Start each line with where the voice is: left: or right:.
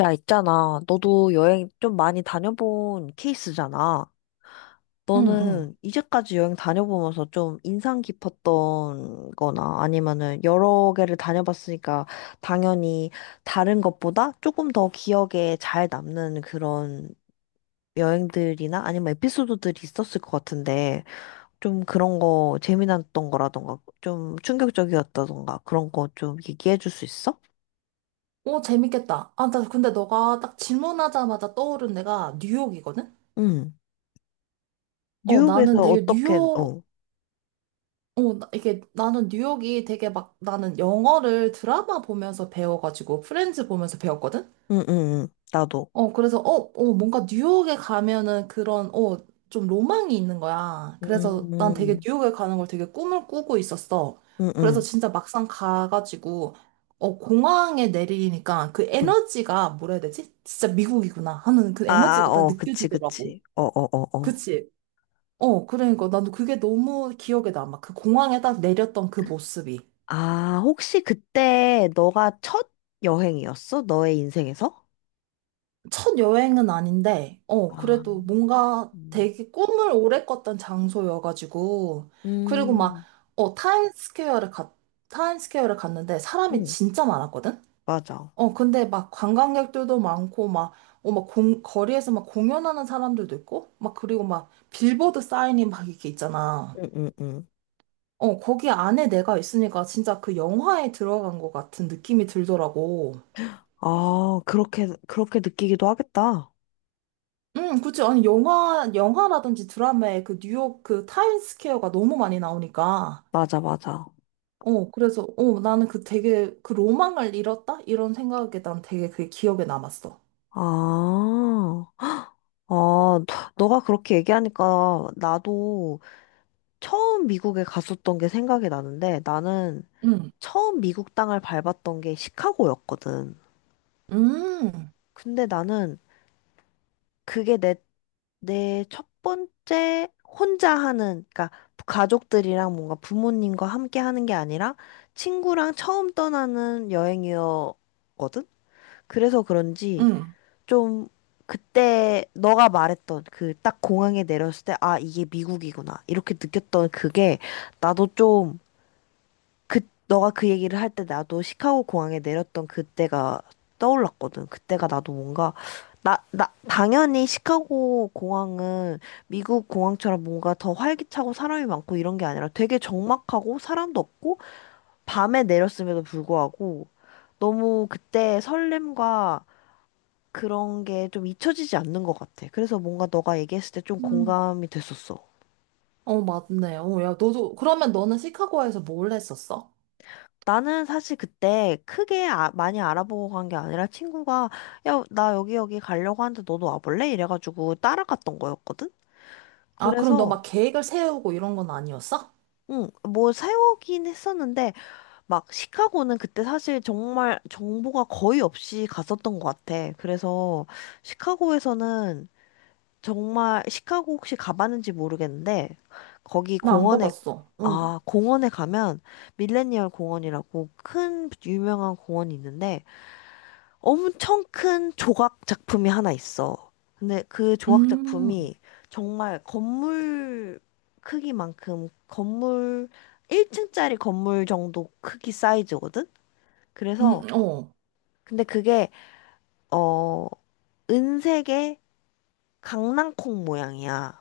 left: 야, 있잖아. 너도 여행 좀 많이 다녀본 케이스잖아.
right: 응, 응.
left: 너는 이제까지 여행 다녀보면서 좀 인상 깊었던 거나 아니면은 여러 개를 다녀봤으니까 당연히 다른 것보다 조금 더 기억에 잘 남는 그런 여행들이나 아니면 에피소드들이 있었을 것 같은데 좀 그런 거 재미났던 거라던가 좀 충격적이었다던가 그런 거 좀 얘기해 줄 수 있어?
right: 오, 재밌겠다. 아, 나 근데 너가 딱 질문하자마자 떠오른 데가 뉴욕이거든?
left: 응.
right: 어, 나는
left: 뉴욕에서
right: 되게
left: 어떻게,
right: 뉴욕,
left: 어.
right: 어, 나- 이게 나는 뉴욕이 되게 막 나는 영어를 드라마 보면서 배워가지고 프렌즈 보면서 배웠거든?
left: 응, 응, 응. 나도.
right: 뭔가 뉴욕에 가면은 좀 로망이 있는 거야. 그래서
left: 음,
right: 난 되게
left: 음,
right: 뉴욕에 가는 걸 되게 꿈을 꾸고 있었어. 그래서
left: 음.
right: 진짜 막상 가가지고, 공항에 내리니까 그
left: 음.
right: 에너지가 뭐라 해야 되지? 진짜 미국이구나 하는 그
left: 아, 아,
right: 에너지가 딱
left: 어, 그치,
right: 느껴지더라고.
left: 그치. 어, 어, 어, 어.
right: 그치? 어, 그러니까 나도 그게 너무 기억에 남아. 그 공항에 딱 내렸던 그 모습이.
left: 아, 혹시 그때 너가 첫 여행이었어? 너의 인생에서?
right: 첫 여행은 아닌데, 어,
left: 아,
right: 그래도 뭔가
left: 음,
right: 되게 꿈을 오래 꿨던 장소여가지고, 그리고 막,
left: 음,
right: 어, 타임스퀘어를 갔, 타임스퀘어를 갔는데 사람이
left: 음,
right: 진짜 많았거든?
left: 맞아.
right: 어, 근데 막 관광객들도 많고, 막, 거리에서 막 공연하는 사람들도 있고, 막, 그리고 막 빌보드 사인이 막 이렇게 있잖아.
left: 응, 응, 응.
right: 어, 거기 안에 내가 있으니까 진짜 그 영화에 들어간 것 같은 느낌이 들더라고.
left: 아, 그렇게, 그렇게 느끼기도 하겠다.
right: 응, 그치. 아니, 영화라든지 드라마에 그 뉴욕 그 타임스퀘어가 너무 많이 나오니까.
left: 맞아, 맞아.
right: 나는 그 되게 그 로망을 잃었다? 이런 생각에 난 되게 그게 기억에 남았어.
left: 아, 아, 너가 그렇게 얘기하니까 나도 처음 미국에 갔었던 게 생각이 나는데 나는
right: 응,
left: 처음 미국 땅을 밟았던 게 시카고였거든.
right: 음,
left: 근데 나는 그게 내 첫 번째 혼자 하는, 그러니까 가족들이랑 뭔가 부모님과 함께 하는 게 아니라 친구랑 처음 떠나는 여행이었거든. 그래서 그런지
right: 응,
left: 좀 그때 너가 말했던 그 딱 공항에 내렸을 때, 아, 이게 미국이구나. 이렇게 느꼈던 그게 나도 좀 그, 너가 그 얘기를 할 때 나도 시카고 공항에 내렸던 그때가 떠올랐거든. 그때가 나도 뭔가, 나, 당연히 시카고 공항은 미국 공항처럼 뭔가 더 활기차고 사람이 많고 이런 게 아니라 되게 적막하고 사람도 없고 밤에 내렸음에도 불구하고 너무 그때 설렘과 그런 게 좀 잊혀지지 않는 것 같아. 그래서 뭔가 너가 얘기했을 때 좀
right: 음.
left: 공감이 됐었어.
right: 어, 맞네. 어, 야, 너도, 그러면 너는 시카고에서 뭘 했었어?
left: 나는 사실 그때 크게 많이 알아보고 간 게 아니라 친구가 야, 나 여기 가려고 하는데 너도 와볼래? 이래가지고 따라갔던 거였거든?
right: 아, 그럼 너
left: 그래서
right: 막 계획을 세우고 이런 건 아니었어?
left: 응, 뭐 세우긴 했었는데 막 시카고는 그때 사실 정말 정보가 거의 없이 갔었던 것 같아. 그래서 시카고에서는 정말 시카고 혹시 가봤는지 모르겠는데 거기
right: 나 안
left: 공원에
right: 가봤어. 응,
left: 아, 공원에 가면 밀레니얼 공원이라고 큰 유명한 공원이 있는데 엄청 큰 조각 작품이 하나 있어. 근데 그 조각
right: 음,
left: 작품이 정말 건물 크기만큼 건물 1층짜리 건물 정도 크기 사이즈거든? 그래서
right: 어.
left: 근데 그게 어 은색의 강낭콩 모양이야.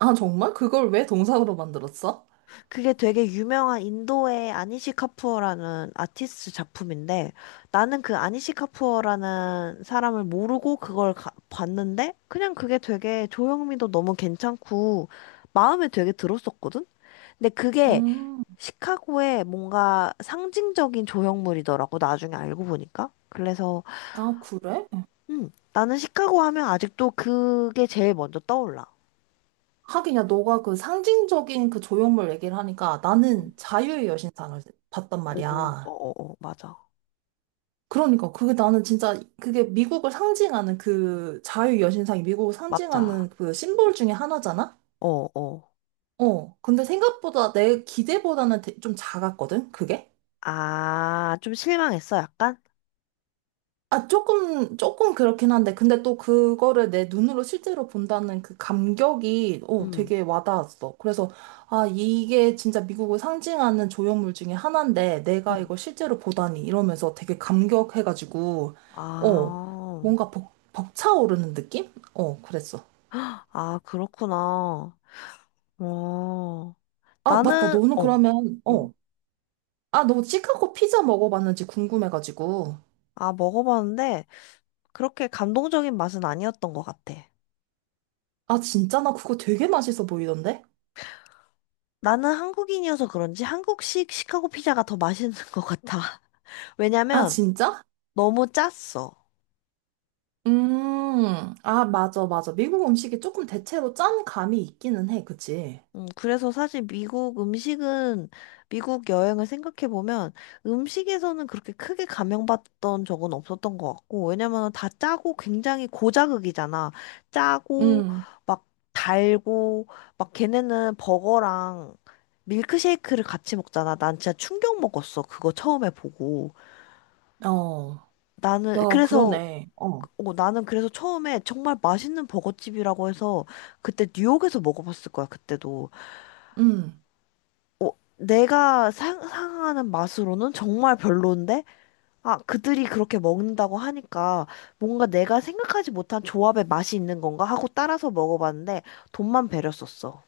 right: 아, 정말? 그걸 왜 동상으로 만들었어?
left: 그게 되게 유명한 인도의 아니시 카푸어라는 아티스트 작품인데 나는 그 아니시 카푸어라는 사람을 모르고 그걸 봤는데 그냥 그게 되게 조형미도 너무 괜찮고 마음에 되게 들었었거든? 근데 그게
right: 음,
left: 시카고의 뭔가 상징적인 조형물이더라고 나중에 알고 보니까. 그래서
right: 아, 그래?
left: 나는 시카고 하면 아직도 그게 제일 먼저 떠올라.
right: 하긴, 야, 너가 그 상징적인 그 조형물 얘기를 하니까
left: 음.
right: 나는 자유의 여신상을 봤단
left: 오, 어,
right: 말이야.
left: 어, 어, 맞아.
right: 그러니까 그게 나는 진짜 그게 미국을 상징하는 그 자유의 여신상이 미국을
left: 맞아.
right: 상징하는 그 심볼 중에 하나잖아?
left: 어, 어.
right: 어. 근데 생각보다 내 기대보다는 좀 작았거든, 그게?
left: 아, 좀 실망했어, 약간?
right: 아, 조금, 조금 그렇긴 한데, 근데 또 그거를 내 눈으로 실제로 본다는 그 감격이, 어,
left: 음,
right: 되게 와닿았어. 그래서, 아, 이게 진짜 미국을 상징하는 조형물 중에 하나인데, 내가
left: 음.
right: 이걸 실제로 보다니, 이러면서 되게 감격해가지고, 어,
left: 아,
right: 뭔가 벅차오르는 느낌? 어, 그랬어.
left: 아, 그렇구나. 어,
right: 아, 맞다.
left: 나는, 어, 어.
right: 아, 너 시카고 피자 먹어봤는지 궁금해가지고.
left: 아, 먹어봤는데, 그렇게 감동적인 맛은 아니었던 것 같아.
right: 아, 진짜? 나 그거 되게 맛있어 보이던데?
left: 나는 한국인이어서 그런지 한국식 시카고 피자가 더 맛있는 것 같아.
right: 아,
left: 왜냐면,
right: 진짜?
left: 너무 짰어.
right: 아, 맞아, 맞아. 미국 음식이 조금 대체로 짠 감이 있기는 해, 그치?
left: 그래서 사실 미국 음식은, 미국 여행을 생각해보면 음식에서는 그렇게 크게 감명받던 적은 없었던 것 같고, 왜냐면 다 짜고 굉장히 고자극이잖아. 짜고,
right: 음.
left: 막 달고, 막 걔네는 버거랑 밀크쉐이크를 같이 먹잖아. 난 진짜 충격 먹었어. 그거 처음에 보고.
right: 어,
left: 나는,
right: 야,
left: 그래서,
right: 그러네. 어,
left: 나는 그래서 처음에 정말 맛있는 버거집이라고 해서 그때 뉴욕에서 먹어봤을 거야, 그때도.
right: 음.
left: 어, 내가 상상하는 맛으로는 정말 별론데, 아, 그들이 그렇게 먹는다고 하니까 뭔가 내가 생각하지 못한 조합의 맛이 있는 건가 하고 따라서 먹어봤는데 돈만 배려 썼어.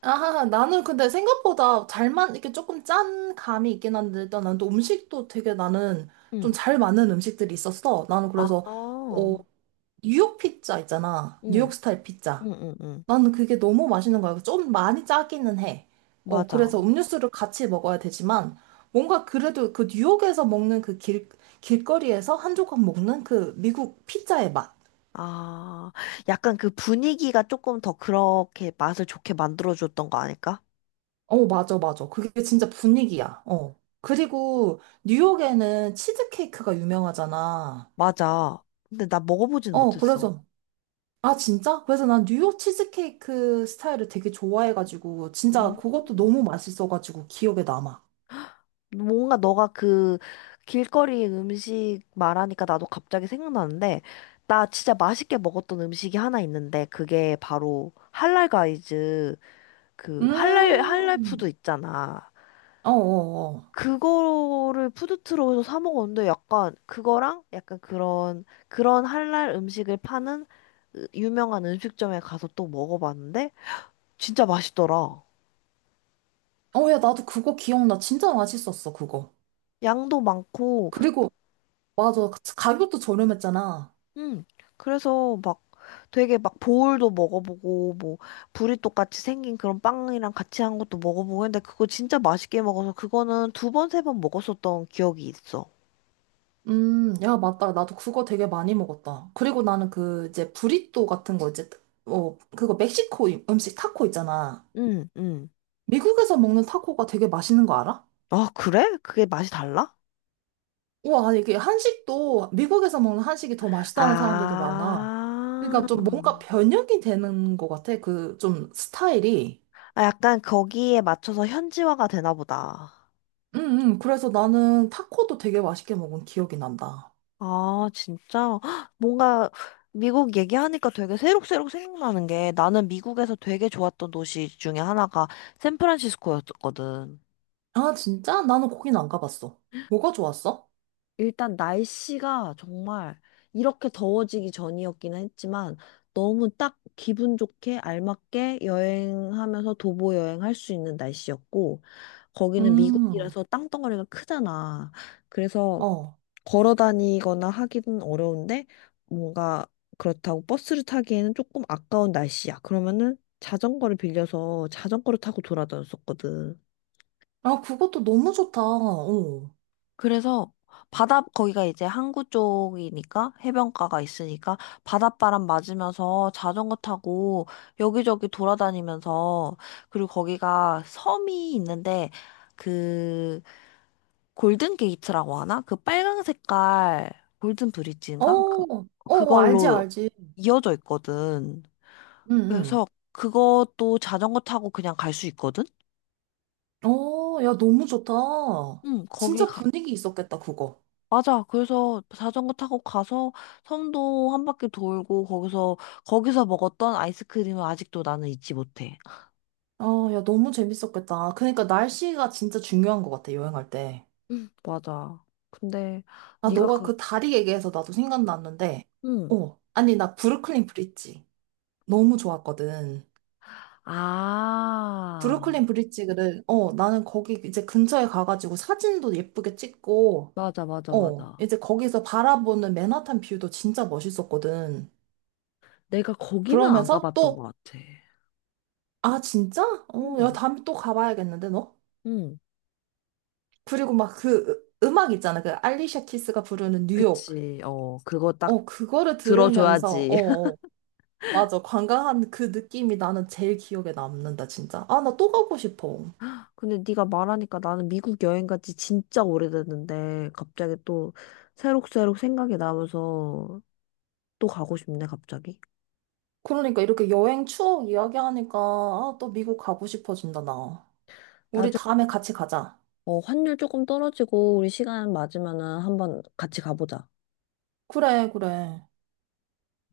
right: 아, 나는 근데 생각보다 잘만, 이렇게 조금 짠 감이 있긴 한데, 일단 난 또 음식도 되게 나는 좀
left: 응.
right: 잘 맞는 음식들이 있었어. 나는
left: 아,
right: 그래서, 어, 뉴욕 피자 있잖아. 뉴욕
left: 응,
right: 스타일 피자.
left: 응, 응, 응.
right: 나는 그게 너무 맛있는 거야. 좀 많이 짜기는 해. 어, 그래서
left: 맞아.
right: 음료수를 같이 먹어야 되지만, 뭔가 그래도 그 뉴욕에서 먹는 그 길, 길거리에서 한 조각 먹는 그 미국 피자의 맛.
left: 아, 약간 그 분위기가 조금 더 그렇게 맛을 좋게 만들어줬던 거 아닐까?
right: 어, 맞아, 맞아. 그게 진짜 분위기야. 어. 그리고 뉴욕에는 치즈케이크가 유명하잖아.
left: 맞아. 근데 나 먹어보진
right: 어,
left: 못했어.
right: 그래서, 아, 진짜? 그래서 난 뉴욕 치즈케이크 스타일을 되게 좋아해가지고, 진짜
left: 음.
right: 그것도 너무 맛있어가지고 기억에 남아.
left: 뭔가 너가 그 길거리 음식 말하니까 나도 갑자기 생각나는데, 나 진짜 맛있게 먹었던 음식이 하나 있는데, 그게 바로 할랄 가이즈, 그 할랄
right: 음,
left: 푸드 있잖아.
right: 어어어.
left: 그거를 푸드트럭에서 사 먹었는데, 약간 그거랑 약간 그런, 할랄 음식을 파는 유명한 음식점에 가서 또 먹어봤는데, 진짜 맛있더라.
right: 어, 야, 나도 그거 기억나. 진짜 맛있었어, 그거.
left: 양도 많고,
right: 그리고, 맞아. 가격도 저렴했잖아.
left: 응. 그래서 막 되게 막 보울도 먹어보고 뭐 브리또 같이 생긴 그런 빵이랑 같이 한 것도 먹어보고 했는데 그거 진짜 맛있게 먹어서 그거는 두 번, 세 번 먹었었던 기억이 있어.
right: 야, 맞다. 나도 그거 되게 많이 먹었다. 그리고 나는 그, 이제, 브리또 같은 거, 이제, 어, 그거 멕시코 음식 타코 있잖아.
left: 응, 응.
right: 미국에서 먹는 타코가 되게 맛있는 거 알아?
left: 아, 그래? 그게 맛이 달라?
right: 우와, 이게 한식도, 미국에서 먹는 한식이 더 맛있다는 사람들도 많아.
left: 아.
right: 그러니까 좀 뭔가 변형이 되는 것 같아. 그, 좀, 스타일이.
left: 아, 약간 거기에 맞춰서 현지화가 되나 보다.
right: 응, 응. 그래서 나는 타코도 되게 맛있게 먹은 기억이 난다.
left: 아, 진짜? 헉, 뭔가 미국 얘기하니까 되게 새록새록 생각나는 게 나는 미국에서 되게 좋았던 도시 중에 하나가 샌프란시스코였거든.
right: 아, 진짜? 나는 거긴 안 가봤어. 뭐가 좋았어?
left: 일단 날씨가 정말 이렇게 더워지기 전이었기는 했지만 너무 딱 기분 좋게 알맞게 여행하면서 도보 여행할 수 있는 날씨였고 거기는
right: 음,
left: 미국이라서 땅덩어리가 크잖아. 그래서
right: 어.
left: 걸어 다니거나 하기는 어려운데 뭔가 그렇다고 버스를 타기에는 조금 아까운 날씨야. 그러면은 자전거를 빌려서 자전거를 타고 돌아다녔었거든.
right: 아, 그것도 너무 좋다. 어.
left: 그래서 바다 거기가 이제 항구 쪽이니까 해변가가 있으니까 바닷바람 맞으면서 자전거 타고 여기저기 돌아다니면서 그리고 거기가 섬이 있는데 그 골든 게이트라고 하나? 그 빨강 색깔 골든
right: 어,
left: 브릿지인가? 그
right: 어, 어, 알지,
left: 그걸로
right: 알지.
left: 이어져 있거든.
right: 응,
left: 그래서 그것도 자전거 타고 그냥 갈 수 있거든?
right: 응. 어, 야, 너무 좋다.
left: 응, 거기
right: 진짜
left: 가,
right: 분위기 있었겠다, 그거.
left: 맞아. 그래서 자전거 타고 가서 섬도 한 바퀴 돌고 거기서 먹었던 아이스크림은 아직도 나는 잊지 못해.
right: 아, 야, 너무 재밌었겠다. 그러니까 날씨가 진짜 중요한 것 같아, 여행할 때.
left: 응 맞아. 근데
right: 아,
left: 네가
right: 너가
left: 그,
right: 그 다리 얘기해서 나도 생각났는데,
left: 응.
right: 어. 아니, 나 브루클린 브릿지. 너무 좋았거든.
left: 아,
right: 브루클린 브릿지를, 어, 나는 거기 이제 근처에 가가지고 사진도 예쁘게 찍고,
left: 맞아, 맞아,
right: 어,
left: 맞아.
right: 이제 거기서 바라보는 맨하탄 뷰도 진짜 멋있었거든.
left: 내가 거기는 안
right: 그러면서
left: 가봤던 것
right: 또,
left: 같아.
right: 아, 진짜? 어, 야,
left: 응
right: 다음에 또 가봐야겠는데, 너?
left: 응,
right: 그리고 막그 음악 있잖아. 그 알리샤 키스가 부르는 뉴욕.
left: 그치. 그거 딱
right: 어, 그거를 들으면서,
left: 들어줘야지.
right: 어, 어, 맞아. 관광한 그 느낌이 나는 제일 기억에 남는다, 진짜. 아, 나 또 가고 싶어.
left: 근데 네가 말하니까 나는 미국 여행 간지 진짜 오래됐는데 갑자기 또 새록새록 생각이 나면서 또 가고 싶네 갑자기.
right: 그러니까 이렇게 여행 추억 이야기하니까 아, 또 미국 가고 싶어진다, 나. 우리
left: 나중에
right: 다음에 같이 가자.
left: 환율 조금 떨어지고 우리 시간 맞으면은 한번 같이 가보자.
right: 그래, 그래.